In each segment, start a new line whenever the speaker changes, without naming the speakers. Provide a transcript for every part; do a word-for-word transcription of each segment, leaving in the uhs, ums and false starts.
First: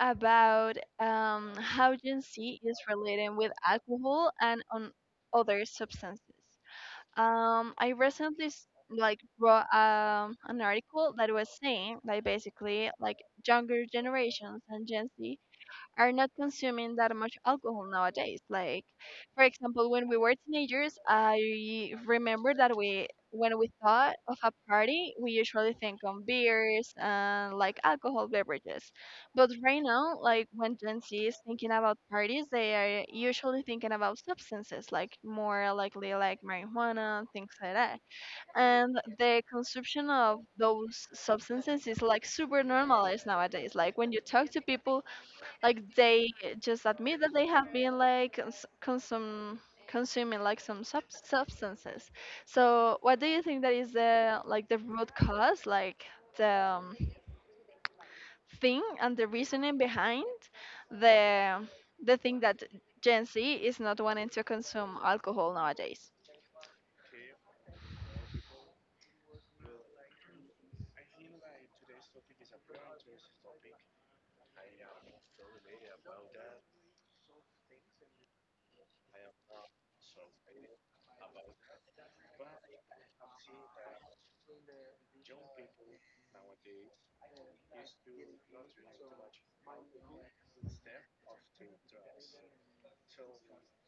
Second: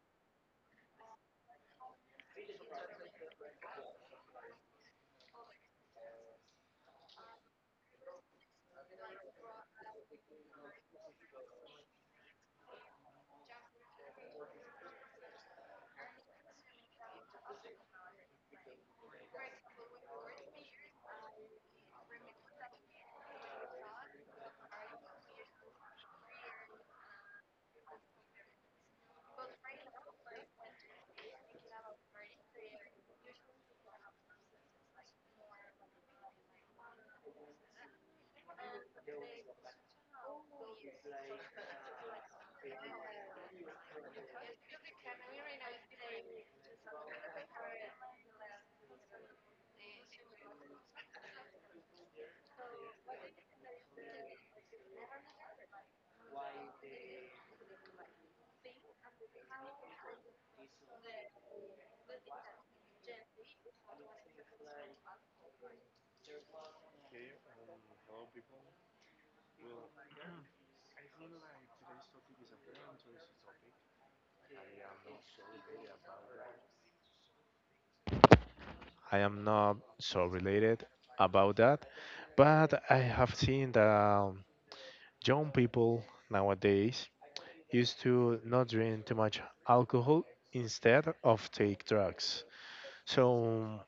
about um, how Gen Z is relating with alcohol and on other substances. Um, I recently s- like wrote um, an article that was saying like basically like younger generations and Gen Z are not consuming that much alcohol nowadays. Like, for example, when we were teenagers, I remember that we, when we thought of a party, we usually think on beers and like alcohol beverages. But right now, like when Gen Z is thinking about parties, they are usually thinking about substances, like more likely like marijuana, and things like that. And the consumption of those substances is like super normalized nowadays. Like when you talk to people like they just admit that they have been like cons- consum consuming like some sub substances. So what do you think that is the like the root cause, like the um, thing and the reasoning behind the the thing that Gen Z is not wanting to consume alcohol nowadays?
I am not so related about that, but I have seen that um, young people nowadays used to not drink too much alcohol instead of take drugs. So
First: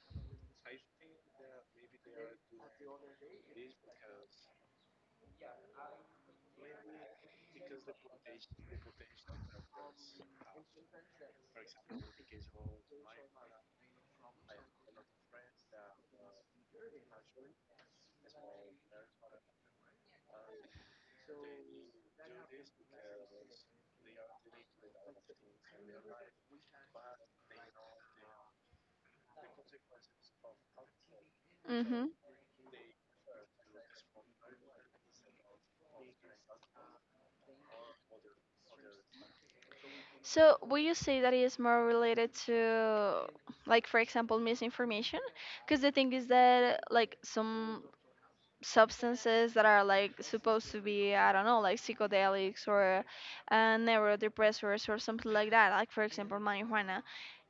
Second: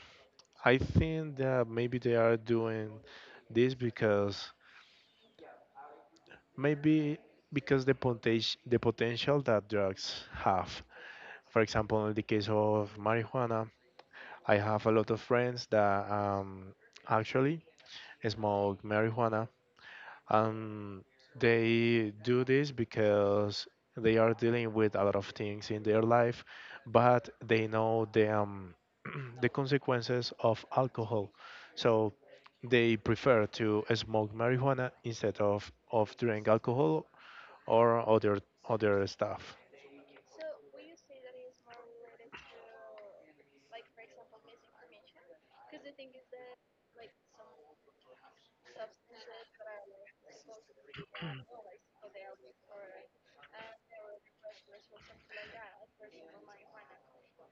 I think that maybe they are doing this because maybe because the potential the potential that drugs have. For example, in the case of marijuana, I have a lot of friends that um, actually smoke marijuana. Um, they do this because they are dealing with a lot of things in their life, but they know the um, the consequences of alcohol,
Mm-hmm.
so they prefer to smoke marijuana instead of of drink alcohol or other other stuff.
So, would you say that is more related to, like, for example, misinformation? Because the thing is that, like, some substances that are like supposed to be I don't know like psychedelics or uh, neurodepressors or so, something like that like for example marijuana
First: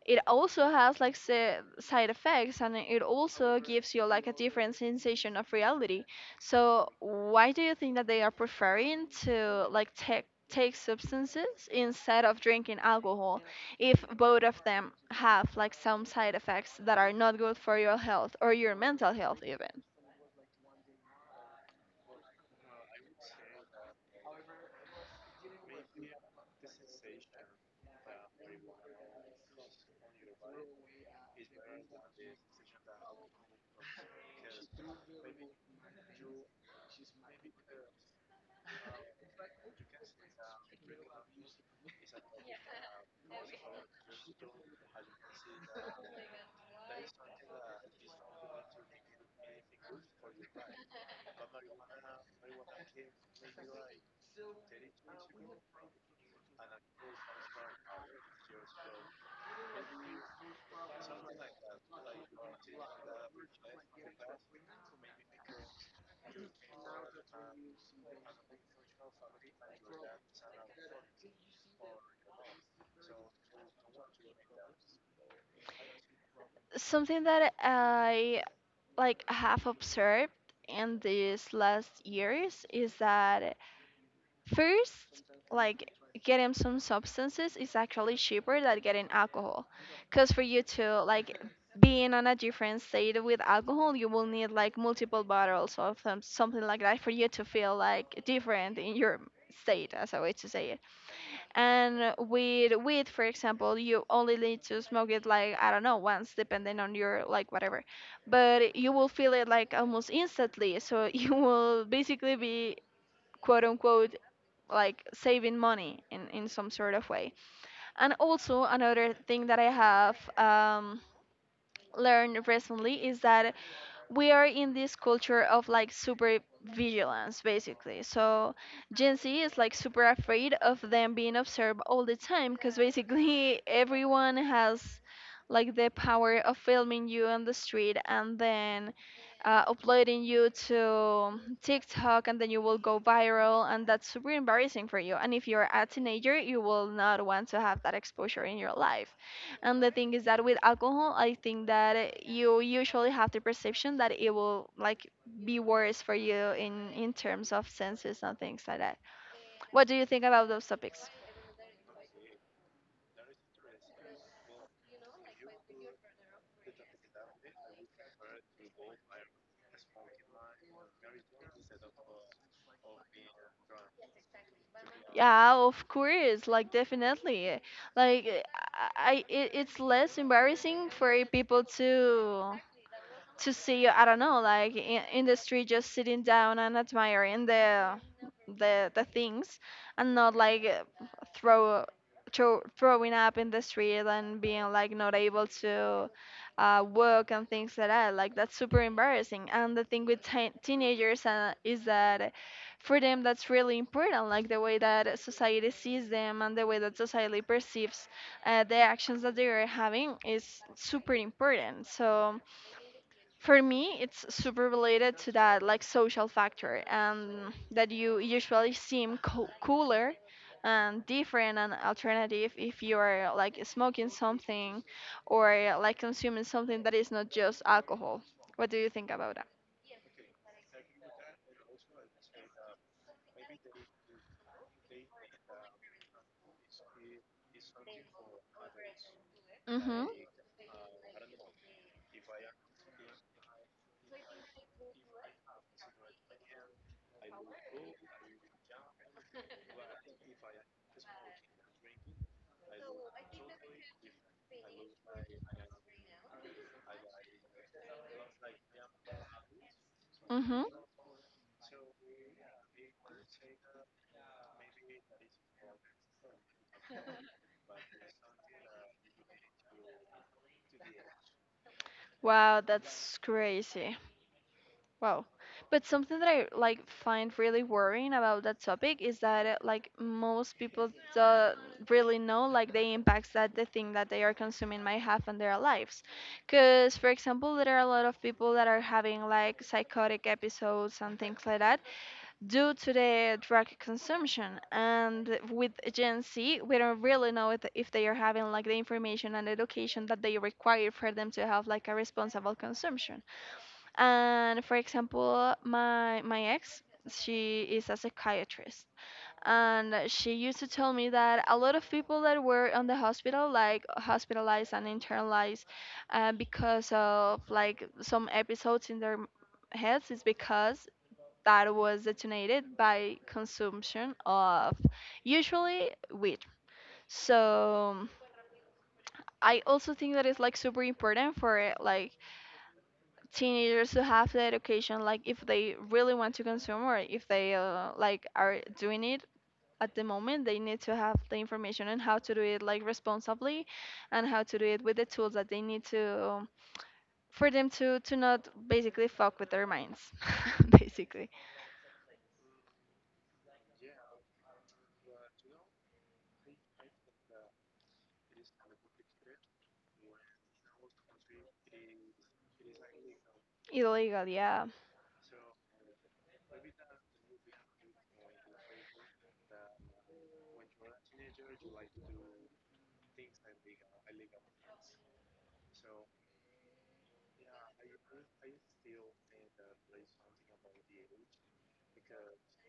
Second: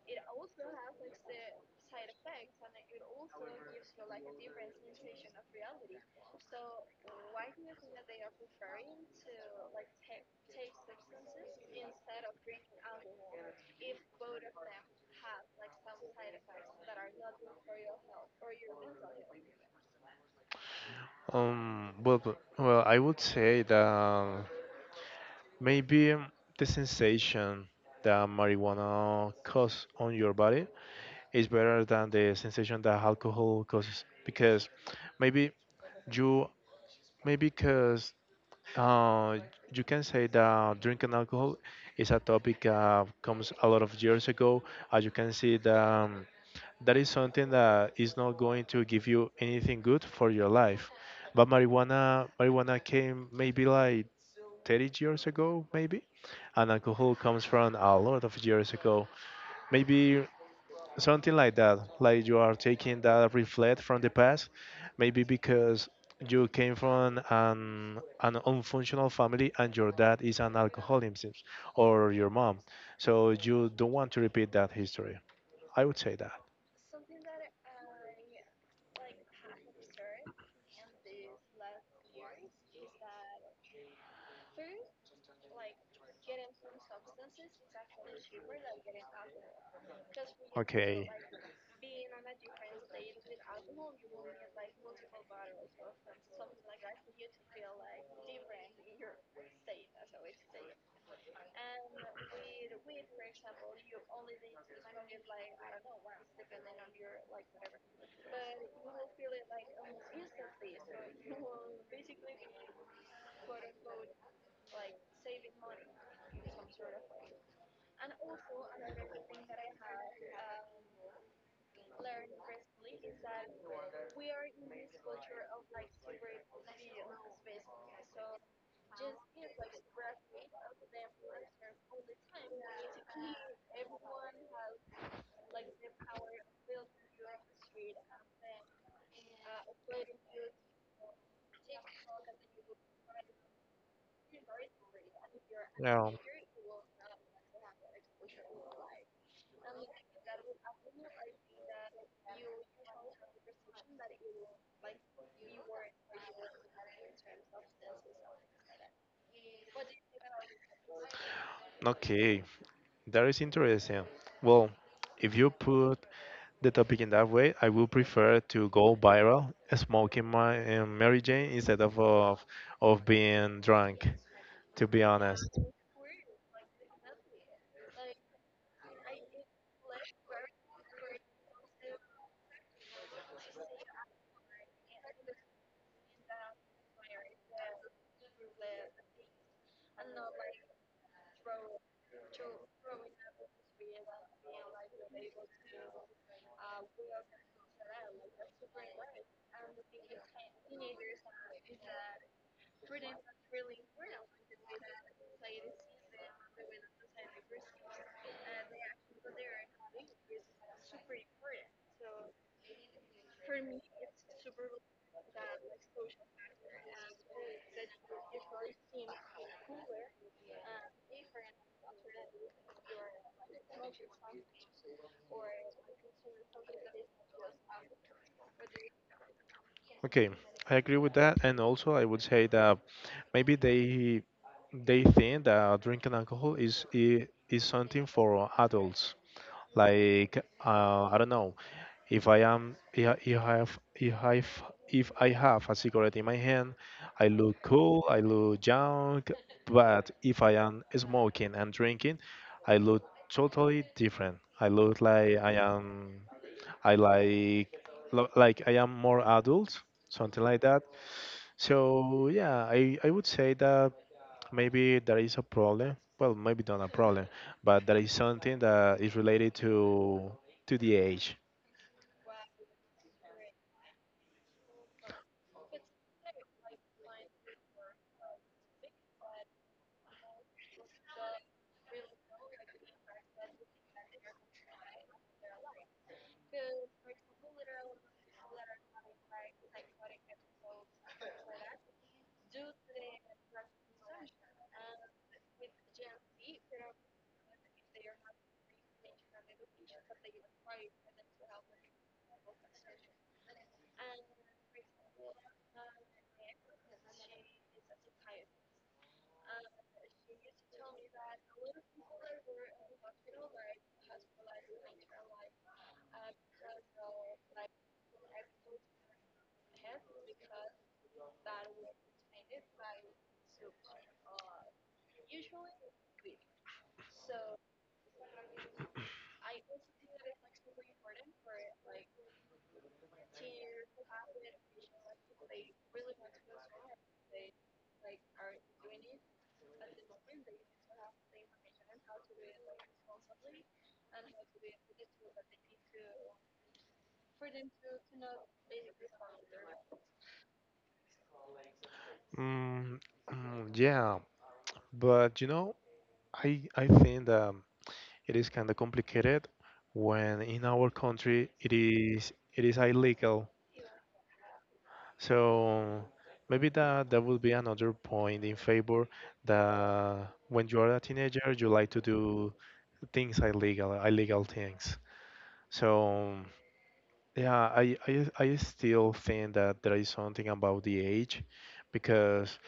it also has like si- side effects and it also gives you like a different sensation of reality. So why do you think that they are preferring to like take take substances instead of drinking alcohol if both of them have like some side effects that are not good for your health or your mental health even?
Um, well, b- well, I would say that maybe the sensation that marijuana causes on your body is better than the sensation that alcohol causes because maybe you maybe because uh, you can say that drinking alcohol is a topic uh, comes a lot of years ago, as you can see that um, that is something that is not going to give you anything good for your life. But marijuana marijuana came maybe like thirty years ago maybe, and alcohol comes from a lot of years ago, maybe something like that, like you are taking that reflect from the past maybe because you came from an, an unfunctional family and your dad is an alcoholic or your mom, so you don't want to repeat that history, I would say that.
Something that I like have observed in these last years is that first, like getting some substances is actually cheaper than getting alcohol. Cause for you to
Okay,
like being on a different state with alcohol, you will need like multiple bottles of some, something like that for you to feel like different in your state, as a way to say it. And with weed, for example, you only need to smoke it like I don't know once, depending on your like whatever. But you will feel it like almost instantly, so you will basically be quote unquote like saving money in in some sort of way. And also another thing that I have um, learned recently is that we are in this culture of like super vigilance basically. So Gen Z is like super afraid of them being observed all the time because basically everyone has like the power of filming you on the street and then uh, uploading you to TikTok and then you will go viral and that's super embarrassing for you. And if you're a
yeah.
teenager, you will not want to have that exposure in your life. And the thing is that with alcohol, I think that eh, you usually have the perception that it will like be worse for you in in terms of senses and things like that. What do you think about those topics?
Okay, that is interesting. Well, if you put the topic in that way, I will prefer to go viral smoking my um, Mary Jane instead of, of of being drunk. To be
Yeah,
honest,
of course, like definitely, like I, I it, it's less embarrassing for people to to see I don't know like in, in the street just sitting down and admiring the the the things and not like uh, throw throw throwing up in the street and being like not able to uh, work and things like that. Like that's super embarrassing and the thing with teen teenagers uh, is that for them that's really important, like the way that society sees them and the way that society perceives uh, the actions that they are having is super important. So for me, it's super related to that like social factor, and that you usually seem co- cooler and different and alternative if you're like smoking something or like consuming something that is not just alcohol. What do you think about that?
okay, I agree with that, and also I would say that maybe they they think that drinking alcohol is i- is something for adults.
Mhm.
Like uh, I don't know, If I am, if if I have, if I f- if I have a cigarette in my hand, I look cool, I look young. But if I am smoking and drinking, I look totally different. I look like I am, I like, lo- like I am more adult, something like
Mhm.
that. So yeah, I I would say that maybe there is a problem. Well, maybe not a problem, but there is something that is related to to the age.
Wow, that's crazy. Wow. But something that I like find really worrying about that topic is that uh, like most people don't really know like the impacts that the thing that they are consuming might have on their lives. Cuz for example, there are a lot of people that are having like psychotic episodes and things like that due to the drug consumption. And with Gen Z, we don't really know if if they are having like the information and education that they require for them to have like a responsible consumption. And for example my my ex she is a psychiatrist and she used to tell me that a lot of people that were on the hospital like hospitalized and internalized uh, because of like some episodes in their m- heads is because that was detonated by consumption of usually weed. So I also think that it's like super important for like teenagers to have the education like if they really want to consume or if they uh, like are doing it at the moment they need to have the information on how to do it like responsibly and how to do it with the tools that they need to for them to to not basically fuck with their minds basically.
Mm, mm, yeah, but you know, I I think that it is kind of complicated when in our country it is it is illegal.
Illegal, yeah.
So maybe that that would be another point in favor, that when you are a teenager you like to do things illegal, illegal things. So yeah, I I I still think that there is something about the age because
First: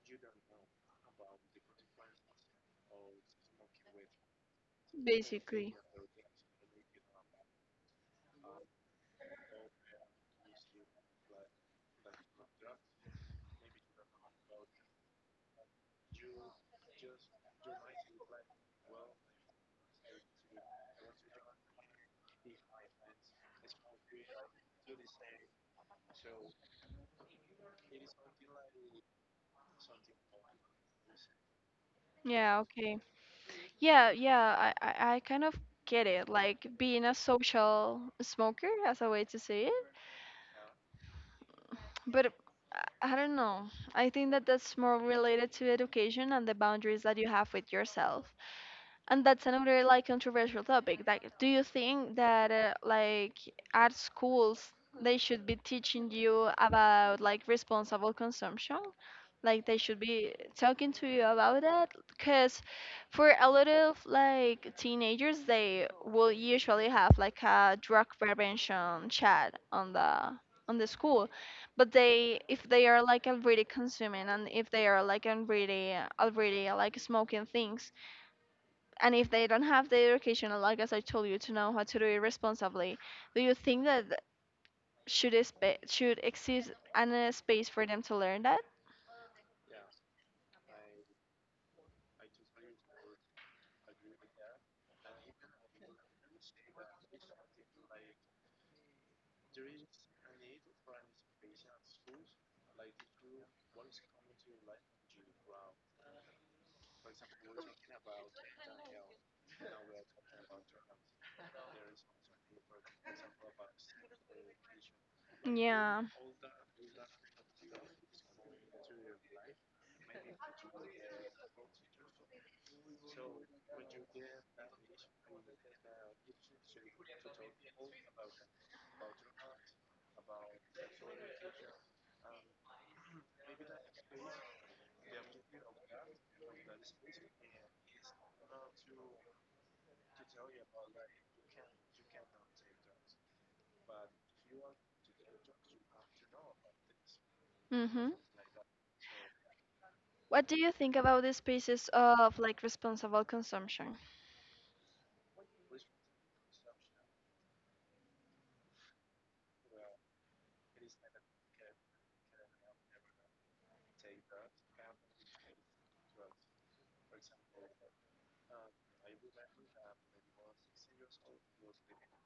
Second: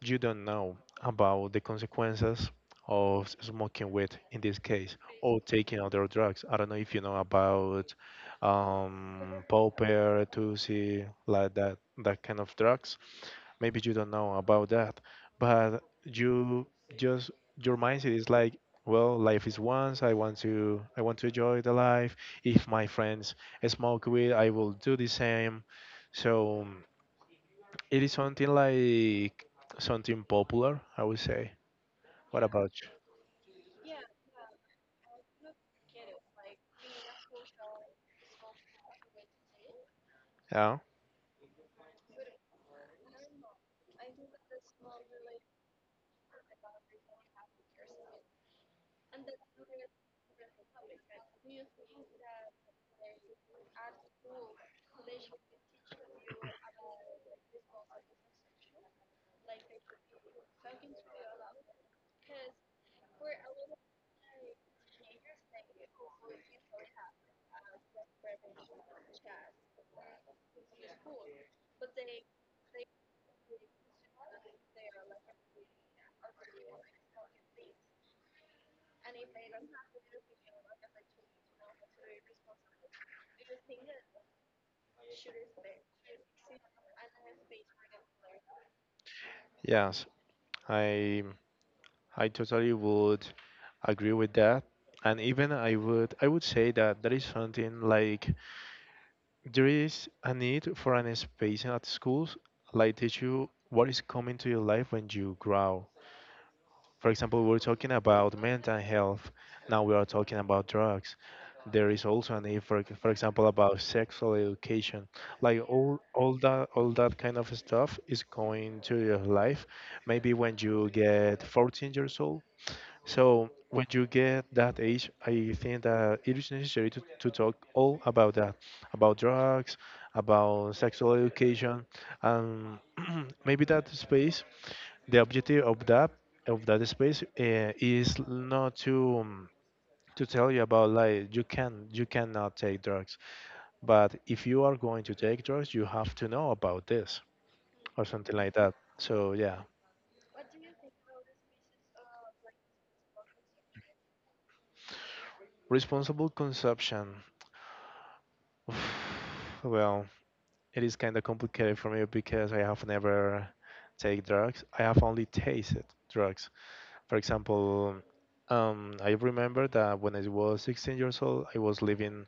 you don't know about the consequences of smoking weed in this case or
Basically.
taking other drugs. I don't know if you know about um, popper, tusi, like that, that kind of drugs. Maybe you don't know about that, but you just your mindset is like, well, life is once. I want to I want to enjoy the life. If my friends smoke weed, I will do the same. So. It is something like something popular, I would say. What
Yeah,
about you?
okay. Yeah, yeah, I, I, I kind of get it. Like being a social smoker as a way to say it.
Yeah.
But I I don't know. I think that that's more related to education and the boundaries that you have with yourself. And that's another like controversial topic. Like, do you think that uh, like at schools they should be teaching you about like responsible consumption? Like they should be talking to you about that? Because for a lot of like teenagers, they will usually have like a drug prevention chat on the on the school but they if they are like already consuming and if they are like already already like smoking things and if they don't have the education, like as I told you, to know how to do it responsibly, do you think that th- should expe- should exist an uh, space for them to learn that?
Yes, I I totally would agree with that. And even I would I would say that there is something like there is a need for an space at schools like teach you what is coming to your life when you grow. For example, we are talking about mental health. Now we are talking about drugs. There is also a need for, for example, about sexual education. Like all,
Yeah.
all that, all that kind of stuff is going to your life. Maybe when you get fourteen years old, so when you get that age, I think that it is necessary to, to talk all about that, about drugs, about sexual education, and maybe that space. The objective of that of that space uh, is not to um, to tell you about like you can you cannot take drugs, but if you are going to take drugs, you have to know about this or
Mhm.
something like that. So yeah,
What do you think about the spaces of like responsible consumption?
responsible consumption. Well, it is kind of complicated for me because I have never take drugs. I have only tasted drugs. For example, um, I remember that when I was sixteen years old, I was living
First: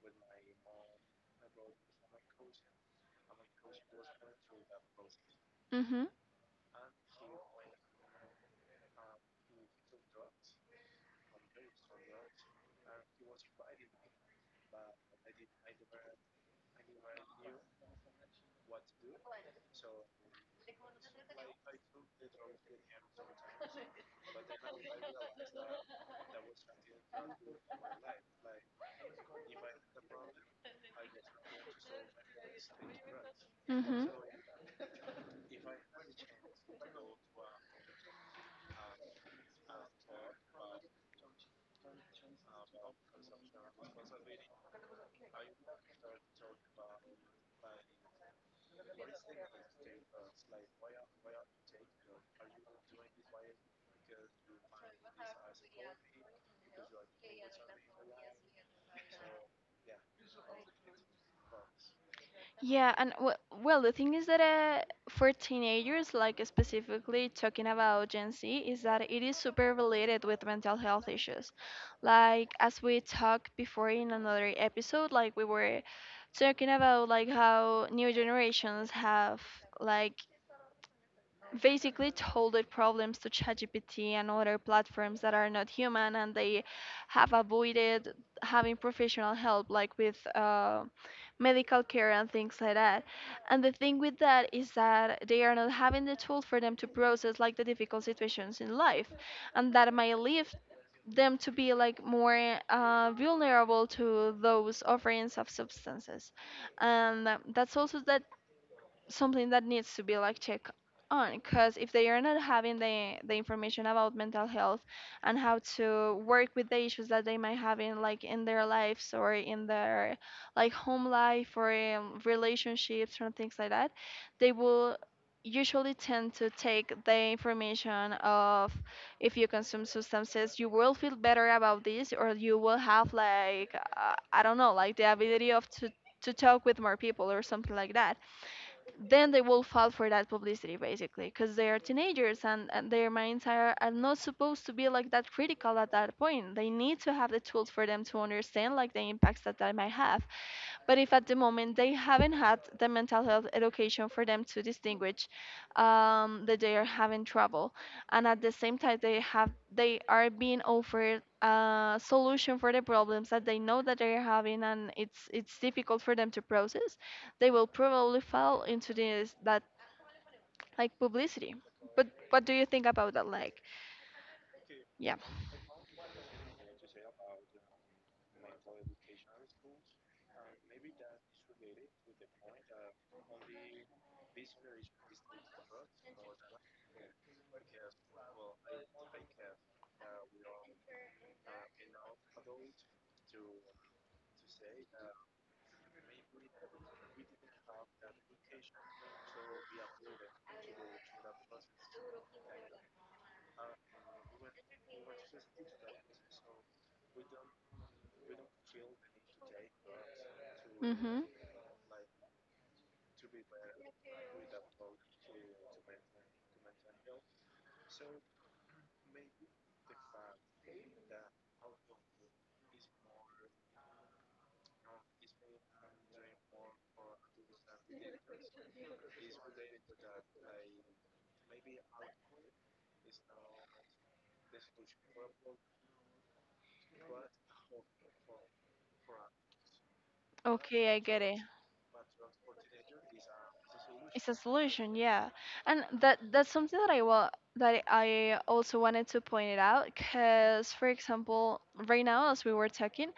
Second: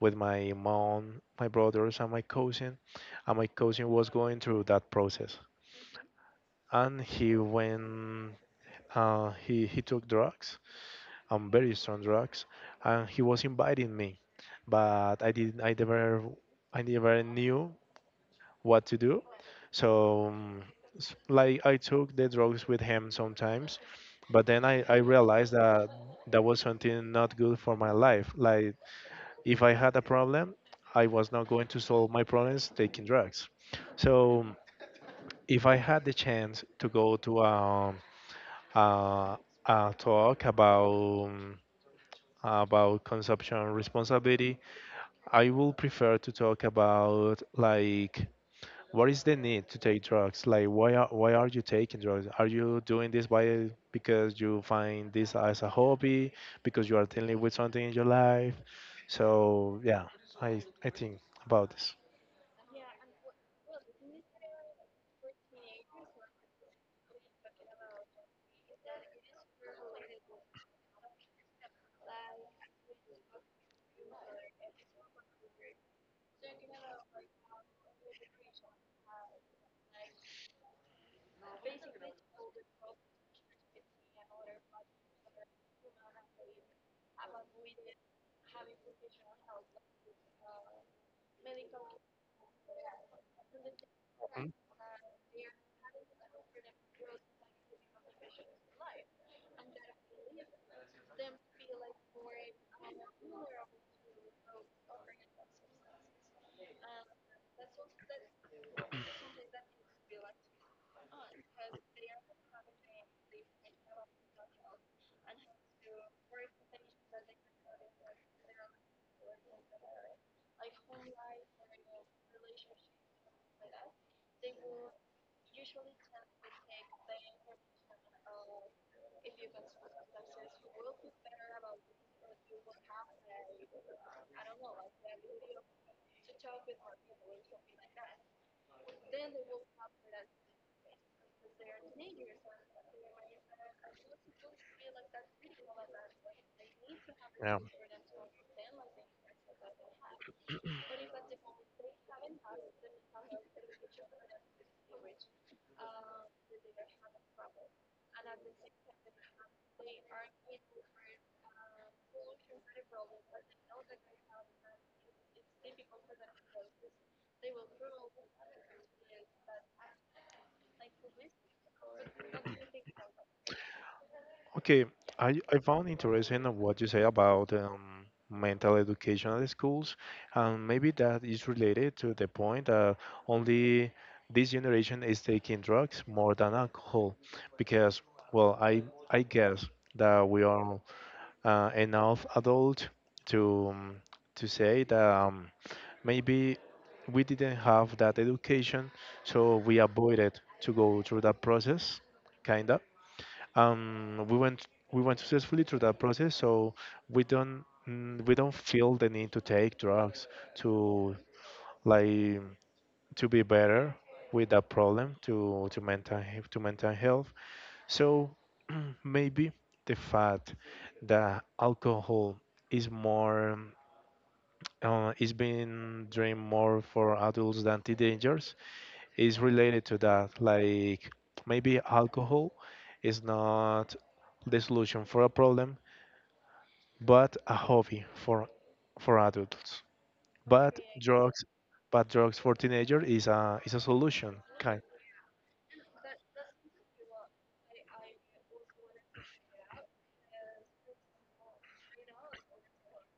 with my mom, my brothers, and my cousin, and my cousin was going through that process.
Mhm.
And he went, uh, he he took drugs, um, very strong drugs, and he was inviting me, but I didn't, I never, I never knew what to do. So, um, s- like, I took the drugs with him sometimes, but then I, I realized that that was something not good for my life. Like, if I had a problem, I was not going to solve my problems taking drugs.
Mhm.
So, if I had the chance to go to a, a, a talk about about consumption responsibility, I will prefer to talk about like what is the need to take drugs? Like, why are, why are you taking drugs? Are you doing this by because you find this as a hobby, because you are dealing with something in your life? So yeah, I I think about this.
Yeah, and w well, the thing is that uh, for teenagers, like specifically talking about Gen Z, is that it is super related with mental health issues. Like as we talked before in another episode, like we were talking about like how new generations have like basically told their problems to ChatGPT and other platforms that are not human, and they have avoided having professional help, like with uh, medical care and things like that. And the thing with that is that they are not having the tool for them to process like the difficult situations in life, and that might lead them to be like more uh, vulnerable to those offerings of substances. And that's also that something that needs to be like checked on because if they are not having the, the information about mental health and how to work with the issues that they might have in like in their lives or in their like home life or in relationships or things like that they will usually tend to take the information of if you consume substances you will feel better about this or you will have like uh, I don't know like the ability of to to talk with more people or something like that. Then they will fall for that publicity basically because they are teenagers and, and their minds are, are not supposed to be like that critical at that point they
Mhm.
need to have the
Yeah.
tools for them to understand like the impacts that that might have. But if at the moment they haven't had the mental health education for them to distinguish um, that they are having trouble, and at the same time they have they are being offered a solution for the problems that they know that they are having, and it's it's difficult for them to process, they will probably fall into this that like publicity. But what do you think about that? Like,
Okay,
yeah.
I, I found interesting of what you say about um, mental education at schools, and maybe that is related to the point that only this generation is taking drugs more than alcohol, because well, I I guess that we are uh, enough adult to um, to say that um, maybe we didn't have that education, so we avoided to go through that process, kind um, we went we went successfully through that process, so we don't mm, we don't feel the need to take drugs to
Mhm.
like to be better with that problem to to mental he- to mental health. So maybe the fact that alcohol is more uh, is being drained more for adults than teenagers is related to that. Like maybe alcohol is not the solution for a problem, but a hobby for for adults. But
Okay, I get it.
drugs, but drugs for teenager is a is a
It's a
solution kind.
solution, yeah. And that that's something that I wa- that I also wanted to point it out because, for example, right now as we were talking,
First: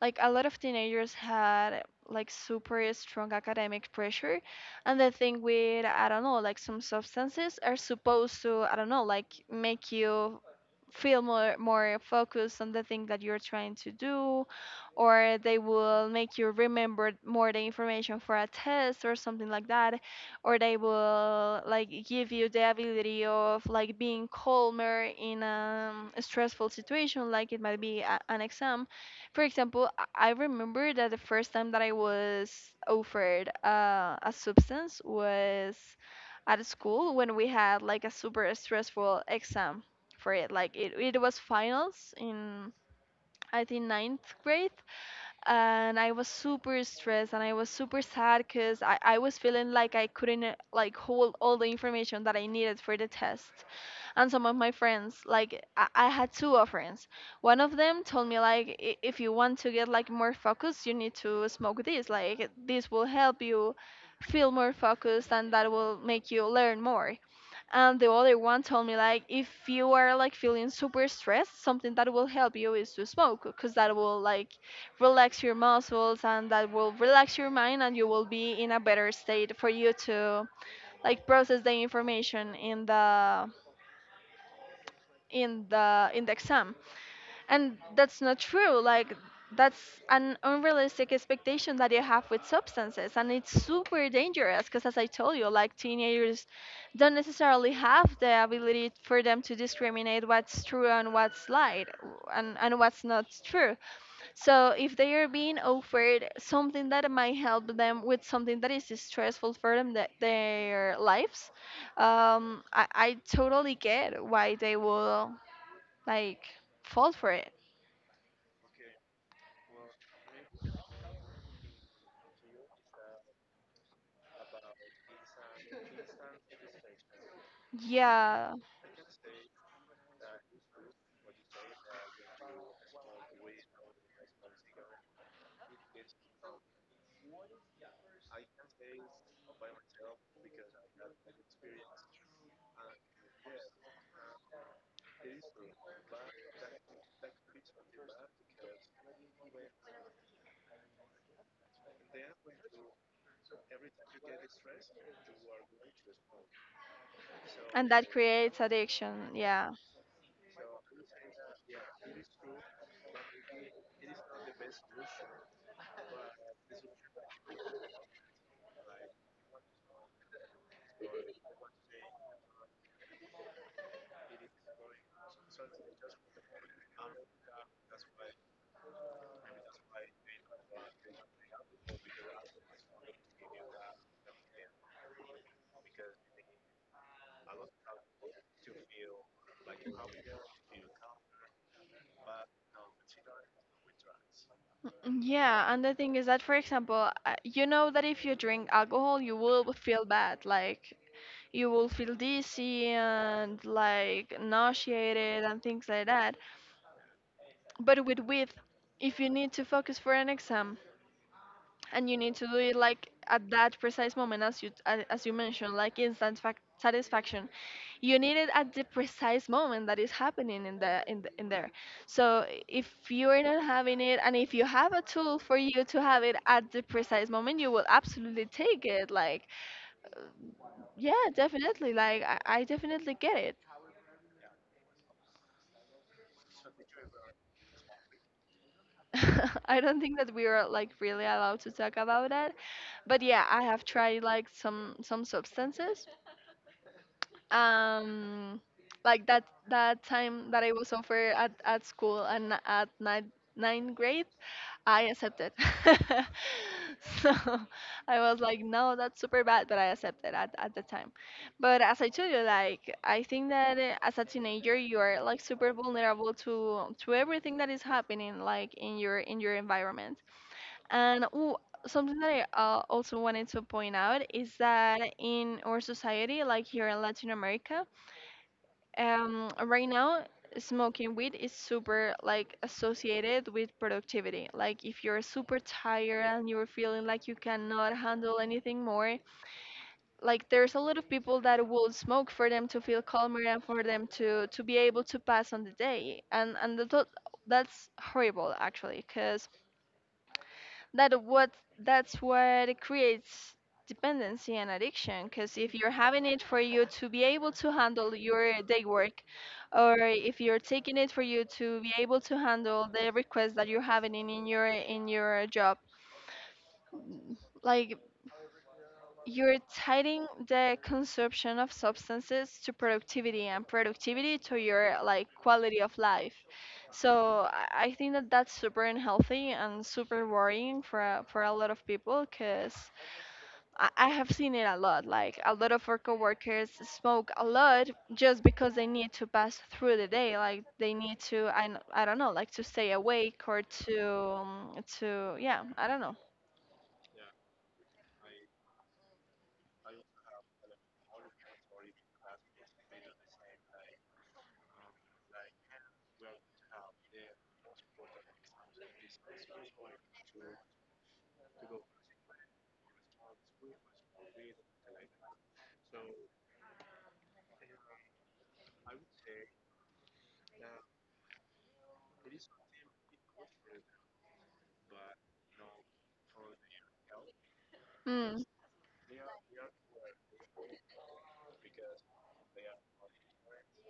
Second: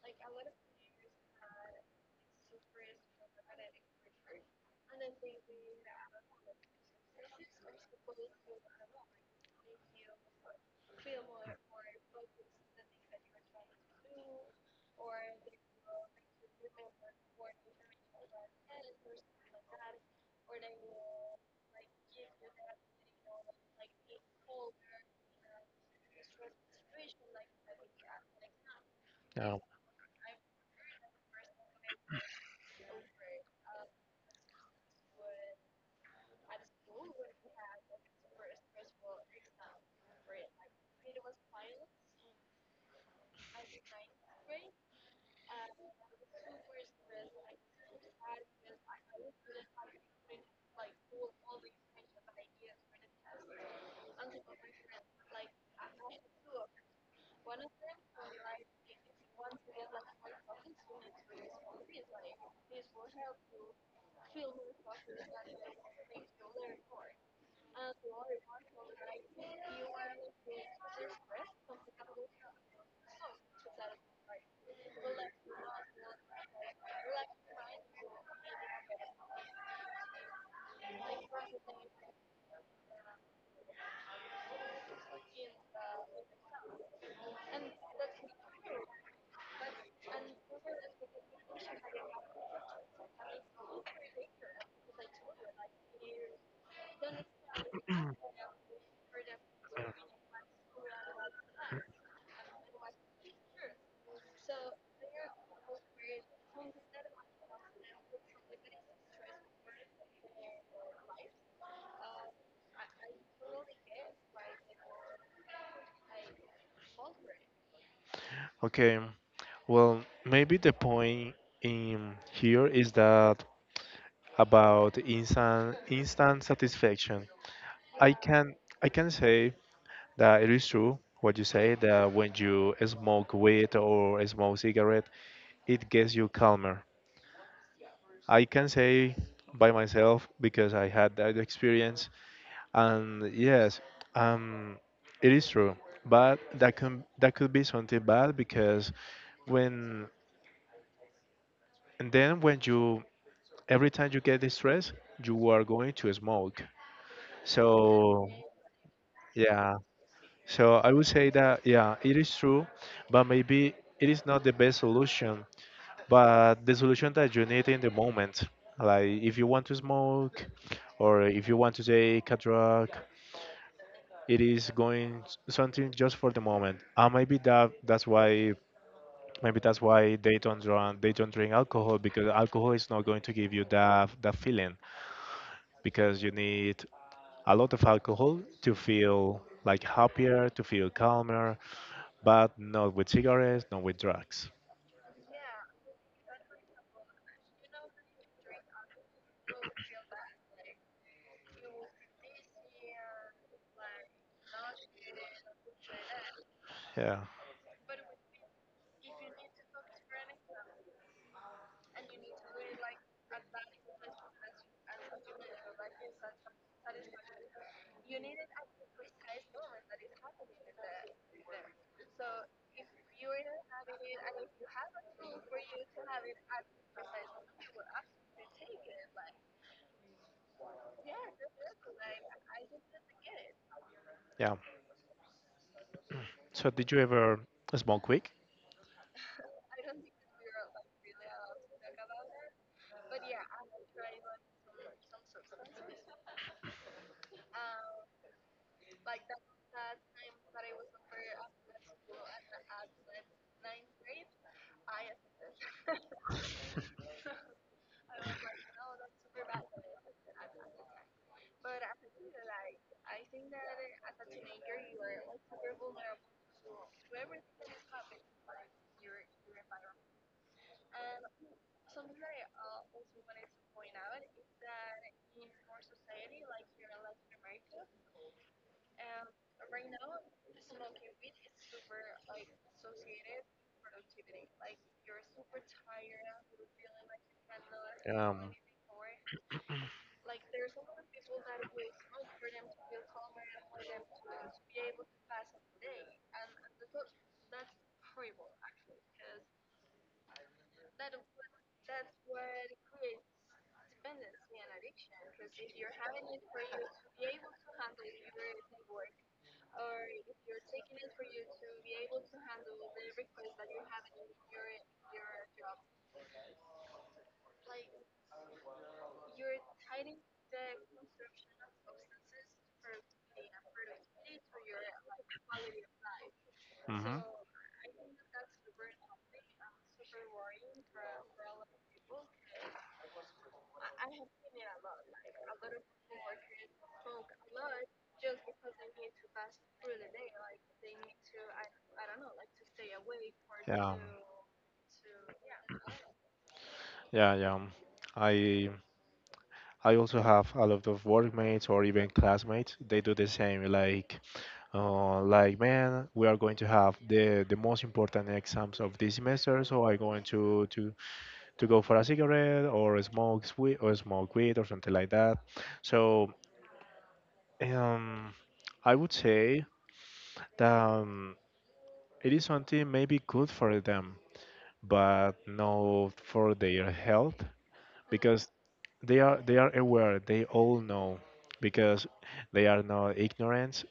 like a lot of teenagers had like super strong academic pressure, and the thing with, I don't know, like some substances are supposed to, I don't know, like make you feel more more focused on the thing that you're trying to do, or they will make you remember more the information for a test or something like that, or they will like give you the ability of like being calmer in um, a stressful situation like it might be a- an exam. for
Yeah.
example i I remember that the first time that I was offered uh, a substance was at school when we had like a super stressful exam for it. Like it, it was finals in, I think, ninth grade, and I was super stressed and I was super sad because I, I was feeling like I couldn't, uh, like, hold all the information that I needed for the test. And some of my friends, like I, I had two of friends, one of them told me like, "I- if you want to get like more focused, you need to smoke this, like this will help you feel more focused and that will make you learn more." And the other one told me like, "If you are like feeling super stressed, something that will help you is to smoke, because that will like relax your muscles and that will relax your mind, and you will be in a better state for you to like process the information in the in the in the exam." And that's not true. Like, that's an unrealistic expectation that you have with substances, and it's super dangerous because, as I told you, like teenagers don't necessarily have the ability for them to discriminate what's true and what's lied, and, and what's not true. So if they are being offered something that might help them with something that is stressful for them, that their lives, um, I, I totally get why they will like fall for it.
Okay. Well, maybe the point in here is that about instant instant satisfaction. I can
Yeah,
I can say that it is true what you say that when you smoke weed or smoke cigarette, it gets you calmer. I can say by myself because I had that experience, and yes, um, it is true. But that can that could be something bad because when and then when you every time you get distressed, you are going to smoke.
and that
So
creates addiction. Yeah.
yeah, so I would say that yeah, it is true, but maybe it is not the best solution but the solution that you need in the moment, like if you want to smoke or if you want to take a drug, it is going s- something just for the moment, and maybe that that's why maybe that's why they don't run they don't drink alcohol because alcohol is not going to give you that that feeling because you need a lot of alcohol to feel like happier, to feel calmer, but not with cigarettes, not with drugs.
Mm, yeah, and the thing is that, for example, uh, you know that if you drink alcohol, you will feel bad. Like, you will feel dizzy and like nauseated and things like that.
Yeah,
But with weed, if you need to focus for an exam, and you need to do it like at that precise moment, as you a- as you mentioned, like instant fac- satisfaction, you need it at the precise moment that is happening in the in, the, in there. So if you're not having it, and if you have a tool for you to have it at the precise moment, you will absolutely take it. Like, yeah, definitely. Like i, I definitely get it.
yeah, so did you ever smoke weed?
I don't think that we are like really allowed to talk about that, but yeah, I have tried like some some substances, um, like that. That time that I was over at, at school and at ninth, ninth grade, I accepted. So I was like, no, that's super bad, but I accepted at, at the time. But as I told you, like I think that, uh, as a teenager you are like super vulnerable to to everything that is happening, like in your in your environment. And ooh, something that I, uh, also wanted to point out is that in our society, like here in Latin America, um, right now, smoking weed is super like associated with productivity. Like if you're super tired and you're feeling like you cannot handle
Um,
anything more, like there's a lot of people that will smoke for them to feel calmer and for them to to be able to pass on the day. And and the, thought- that's horrible actually, because that what that's what creates dependency and addiction, because if you're having it for you to be able to handle your day work, or if you're taking it for you to be able to handle the requests that you're having in, in your in your job, like, you're tying the consumption of substances to productivity, and productivity to your like quality of life.
mhm.
So i I think that that's super unhealthy and super worrying for a- for a lot of people, because I I have seen it a lot. Like a lot of our coworkers smoke a lot just because they need to pass through the day. Like they need to, I, n- I don't know, like to stay awake, or
Yeah,
to, um, to, yeah, I don't know.
yeah, yeah, I I also have a lot of workmates or even classmates. They do the same. Like, uh, like man, we are going to have the the most important exams of this semester, so I'm going to to to go for a cigarette or smoke weed or smoke weed or something like that. So, um, I would say that um, it is something maybe good for them, but not for their health
Mm.
because they are they are aware. They all know because they are not ignorant.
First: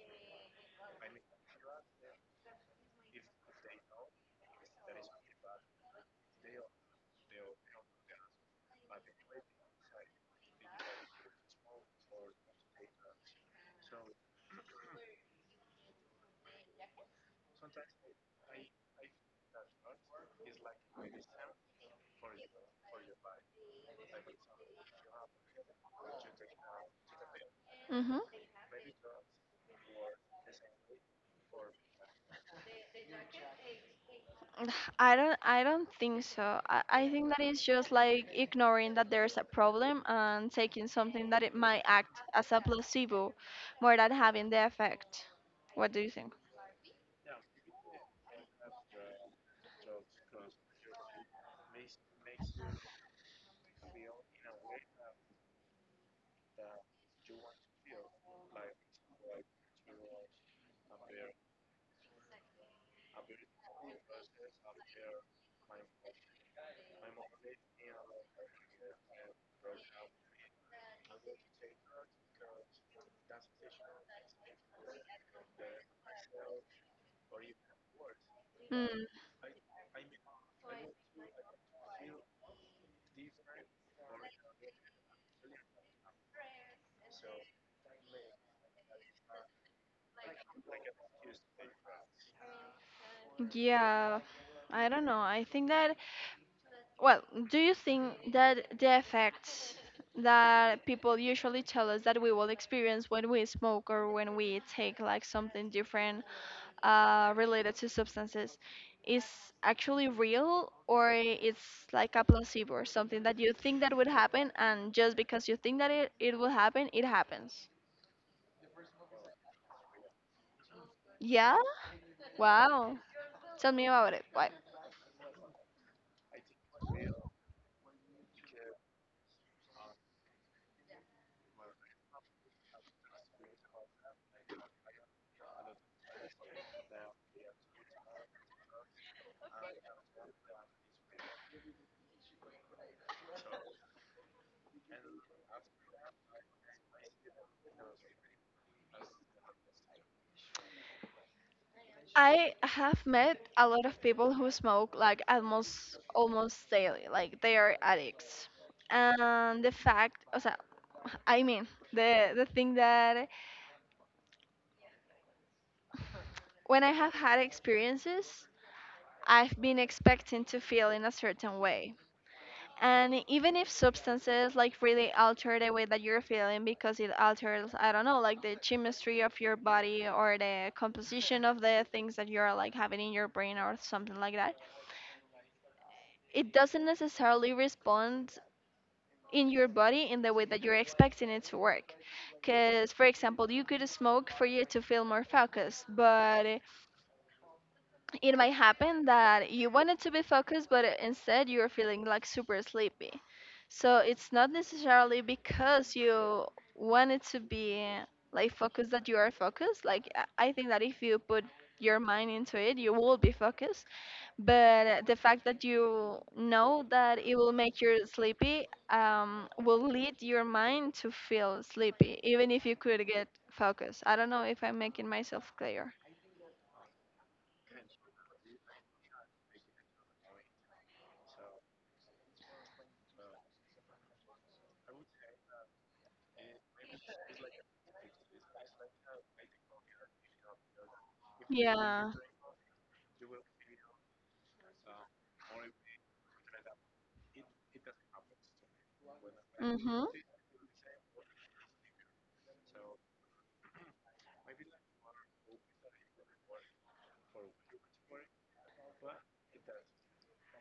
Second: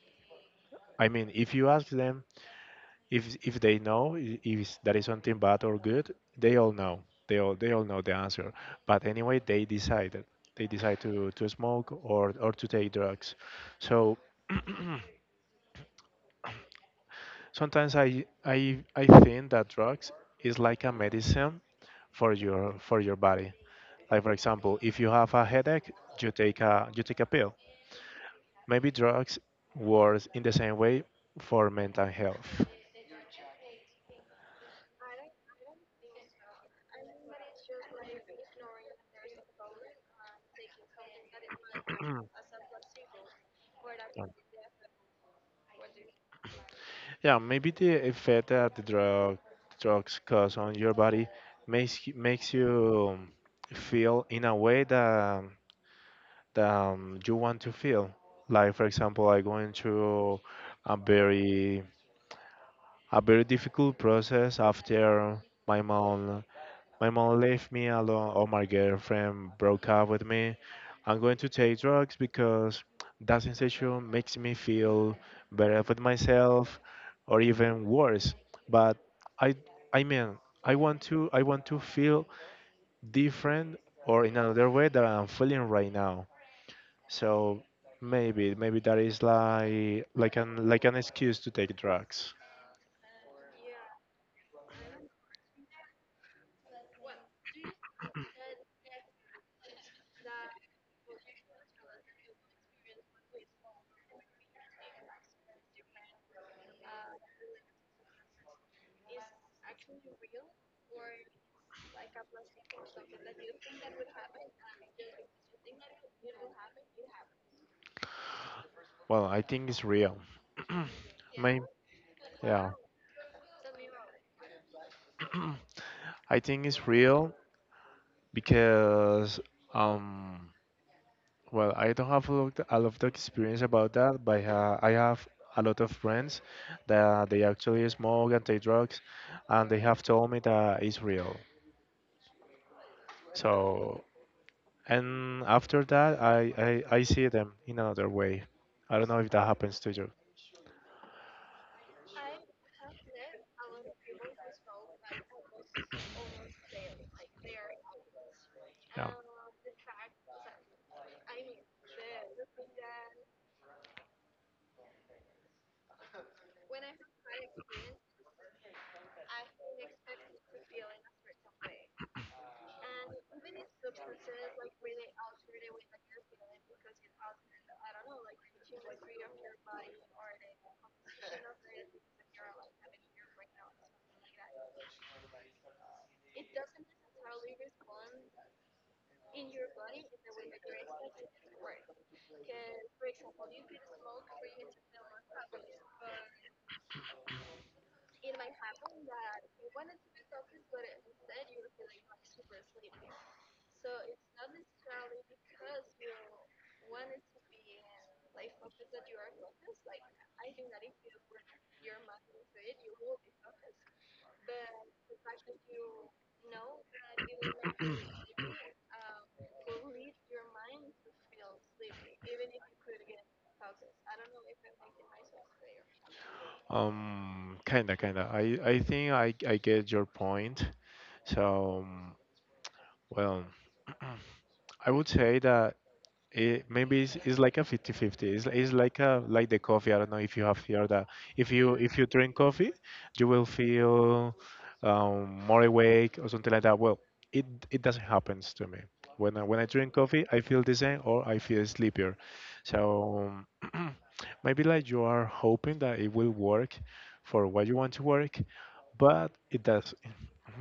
I mean, if you ask them if if they know i- if that is something bad or good, they all know. They all they all know the answer. But anyway, they decided. They decide to, to smoke or, or to take drugs. So sometimes I I I think that drugs is like a medicine for your for your body. Like for example, if you have a headache, you take a you take a pill.
Mm-hmm.
Maybe drugs works in the same way for mental health.
I don't, I don't think so. I, I think that it's just like ignoring that there's a problem and taking something that it might act as a placebo, more than having the effect. What do you think?
Yeah, maybe the effect that the drug drugs cause on your body makes you- makes you feel in a way that that um, you want to feel. Like for example, I going through a very a very difficult process after my mom my mom left me alone or my girlfriend broke up with me. I'm going to take drugs because that sensation makes me feel better with myself or even worse. But
Mm,
I I mean I want to I want to feel different or in another way that I'm feeling right now. So maybe maybe that is like like an like an excuse to take drugs.
yeah, I don't know. I think that, well, do you think that the effects that people usually tell us that we will experience when we smoke or when we take like something different, uh, related to substances, is actually real, or it's like a placebo or something that you think that would happen, and just because you think that it, it will happen, it happens?
Well, I think it's real.
Yeah?
May yeah.
Wow. Tell me about it. Why?
I think it's real because um well I don't have a lot, a lot of experience about that, but uh, I have a lot of friends that they actually smoke and take drugs, and they have told me that it's real. So and after that, I I, I see them in another way. I don't know if that happens to you.
I have met a lot of people who smoke like almost almost daily, like they are addicts.
Yeah.
And the fact, o sea, I mean, the the thing that when I have had experiences, I've been expecting to feel in a certain way. And even if substances like really alter the way that you're feeling, because it alters, I don't know, like the chemistry of your body or the composition of the things that you're like having in your brain or something like that, it doesn't necessarily respond in your body in the way that you're expecting it to work. Because, for example, you could smoke for you to feel more focused, but it might happen that you wanted to be focused, but instead you're feeling like super sleepy. So it's not necessarily because you wanted to be like focused that you are focused. Like I I think that if you put your mind into it, you will be focused, but the fact that you know that it will make you sleepy, um, will lead your mind to feel sleepy, even if you could get focused. I don't know if I'm making myself clear.
Um, kinda, kinda. I I think I I get your point. So, um, well, I would say that it maybe it's, it's like a fifty fifty. It's, it's like a like the coffee. I don't know if you have heard that. If you if you
Yeah.
drink coffee, you will feel um, more awake or something like that. Well, it it doesn't happen to me. When I, when I drink
Mm-hmm.
coffee, I feel the same or I feel sleepier. So um, maybe like you are hoping that it will work for what you want to work, but it does.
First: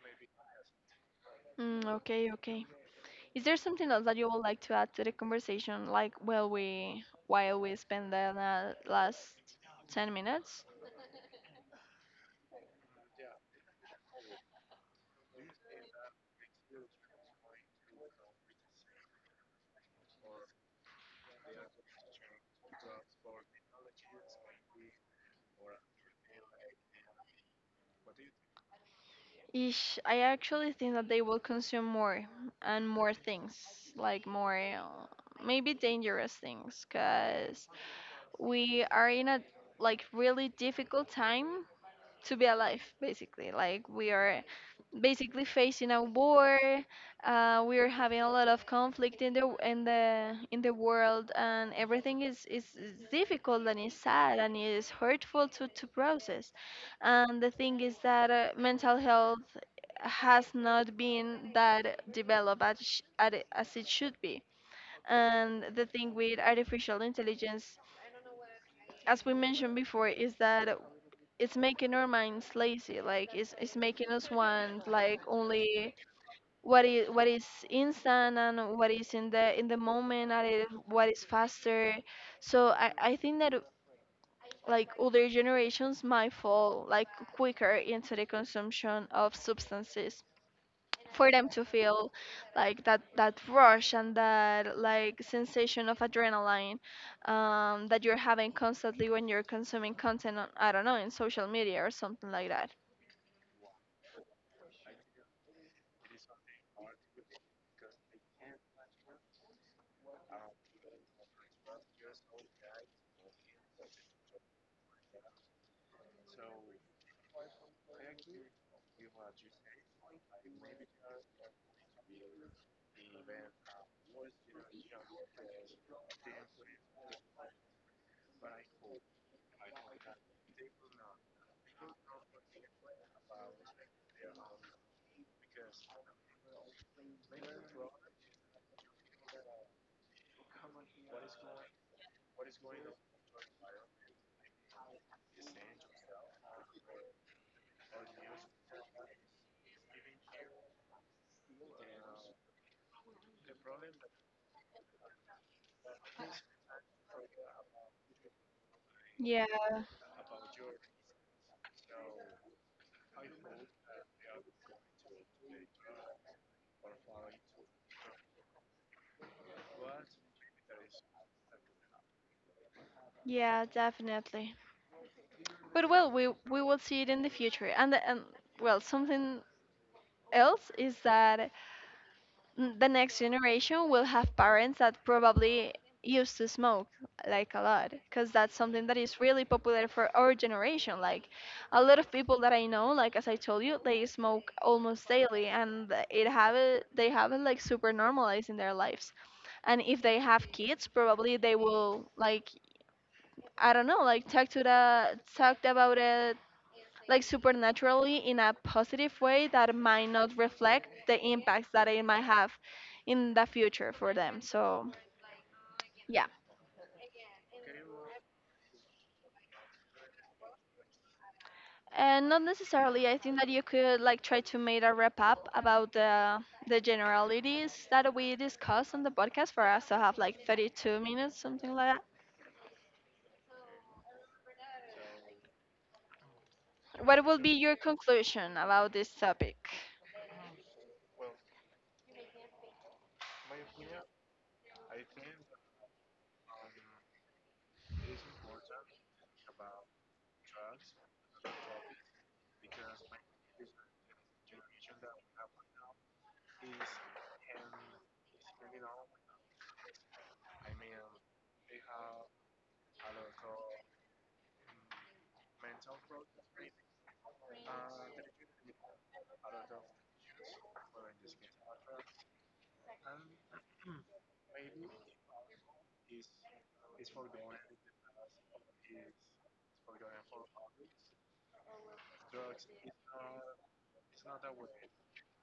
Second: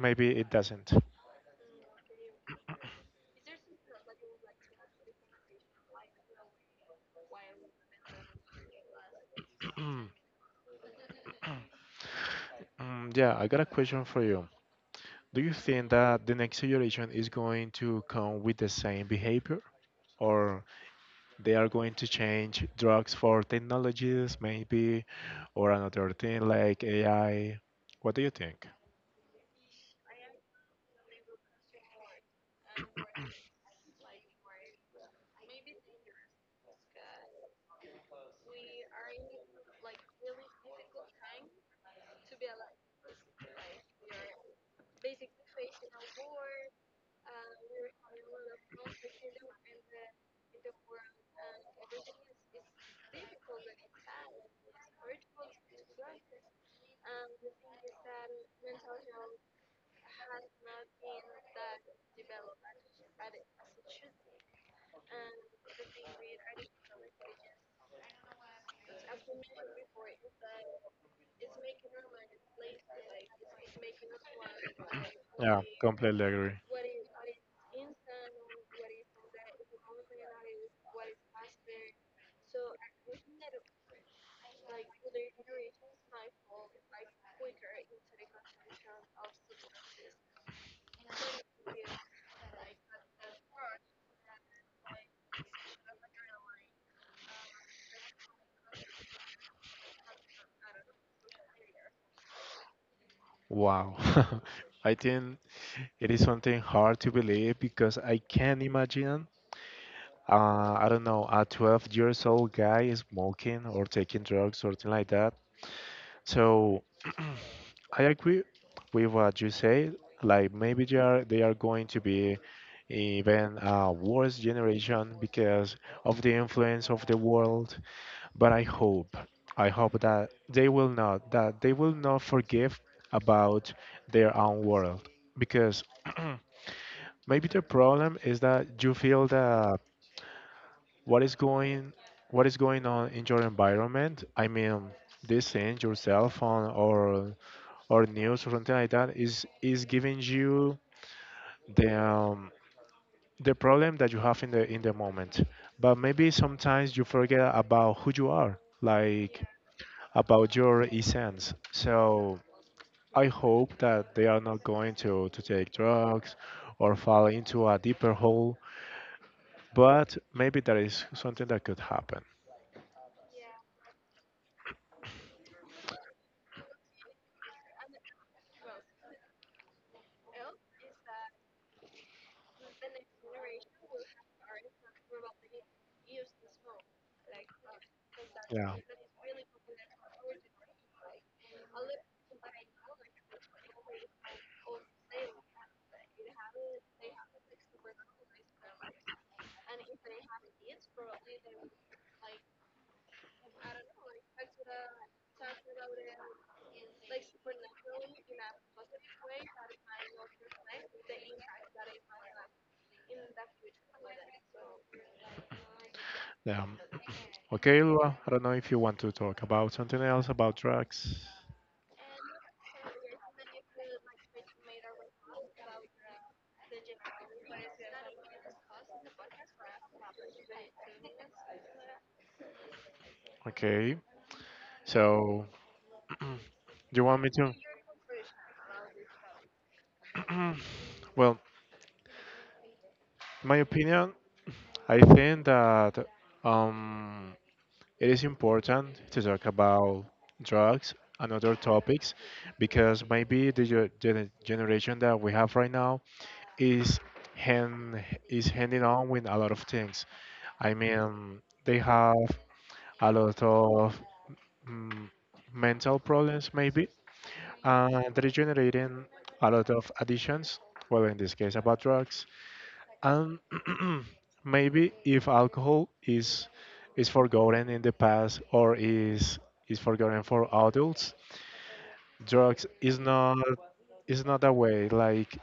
Maybe it doesn't.
Mm, okay, okay. Is there something else that you would like to add to the conversation, like while we while we spend the la- last ten minutes?
Mm, yeah, I got a question for you. Do you think that the next generation is going to come with the same behavior, or they are going to change drugs for technologies, maybe, or another thing like A I? What do you think?
Ish, I actually think that they will consume more and more things, like more, uh, maybe dangerous things, because we are in a like really difficult time to be alive. Basically, like, we are basically facing a war. Uh, we are having a lot of conflict in the in the in the world, and everything is is, is difficult, and is sad, and is hurtful to, to process. And the thing is that, uh, mental health has not been that developed as, sh- at it- as it should be. And the thing with artificial intelligence, as we mentioned before, is that it's making our minds lazy. Like it's, it's making us want like
Yeah,
only
completely agree.
what is what is instant, and what is in the in the moment, and it, what is faster. So I, I think that like older generations might fall like quicker into the consumption of substances for them to feel like that that rush, and that like sensation of adrenaline, um, that you're having constantly when you're consuming content on, I don't know, in social media or something like that.
Wow. I think it is something hard to believe because I can't imagine uh, I don't know, a twelve years old guy smoking or taking drugs, something like that. So I agree with what you say. Like maybe they are they are going to be even a worse generation because of the influence of the world. But I hope, I hope that they will not that they will not forgive about their own world because maybe the problem is that you feel that what is going what is going on in your environment. I mean, this thing, your cell phone or or news or something like that is is giving you the um, the problem that you have in the in the moment. But maybe sometimes you forget about who you are, like
Yeah,
about your essence. So I hope that they are not going to to take drugs or fall into a deeper hole, but maybe that is something that could happen.
yeah, definitely. But, well, we we will see it in the future. And the, and well, something else is that, n- the next generation will have parents that probably used to smoke like a lot, because that's
Yeah.
something that is really popular for our generation. Like a lot of people that I know, like as I told you, they smoke almost daily, and it have it they have it like super normalized in their lives. And if they have kids, probably they will like, I don't know, like talk to the talked about it like supernaturally in a positive way that might not reflect the impacts that it might have in the future for them. So, yeah.
Yeah. Okay, Lua, I don't know if you want to talk about something else about drugs.
And not necessarily. I think that you could like try to make a wrap up about the the generalities that we discussed on the podcast for us to have like thirty two minutes, something like
Okay. So, do you
that.
want
What
me
would be your conclusion about this topic?
to? Well, my opinion, I think that um it is important to talk about drugs and other topics because maybe the ge- gen- generation that we have right now is hand is handing on with a lot of things. I mean, they have a lot of mm, mental problems maybe, and they're generating a lot of additions. Well, in this case, about drugs. And maybe if alcohol is is forgotten in the past or is is forgotten for adults, drugs is not is not a way. Like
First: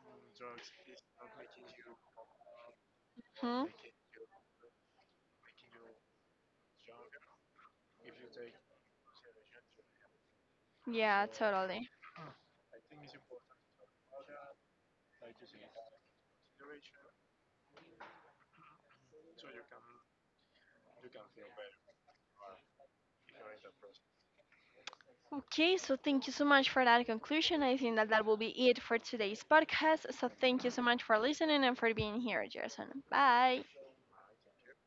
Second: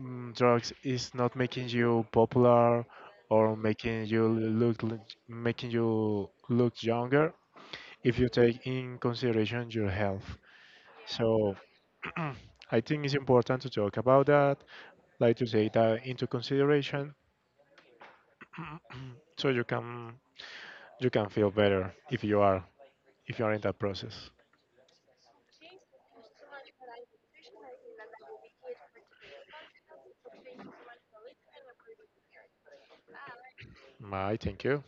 mm, drugs is not making you popular or
Hmm?
making you look l- making you look younger if you take in consideration your health.
Yeah,
So
totally.
I think it's important to talk about that, like to take that into consideration. So you can you can feel better if you are if you are in that process.
Okay, so thank you so much for that conclusion. I think that that will be it for today's podcast. So thank you so much for listening and for being here, Jason. Bye.
My, thank you.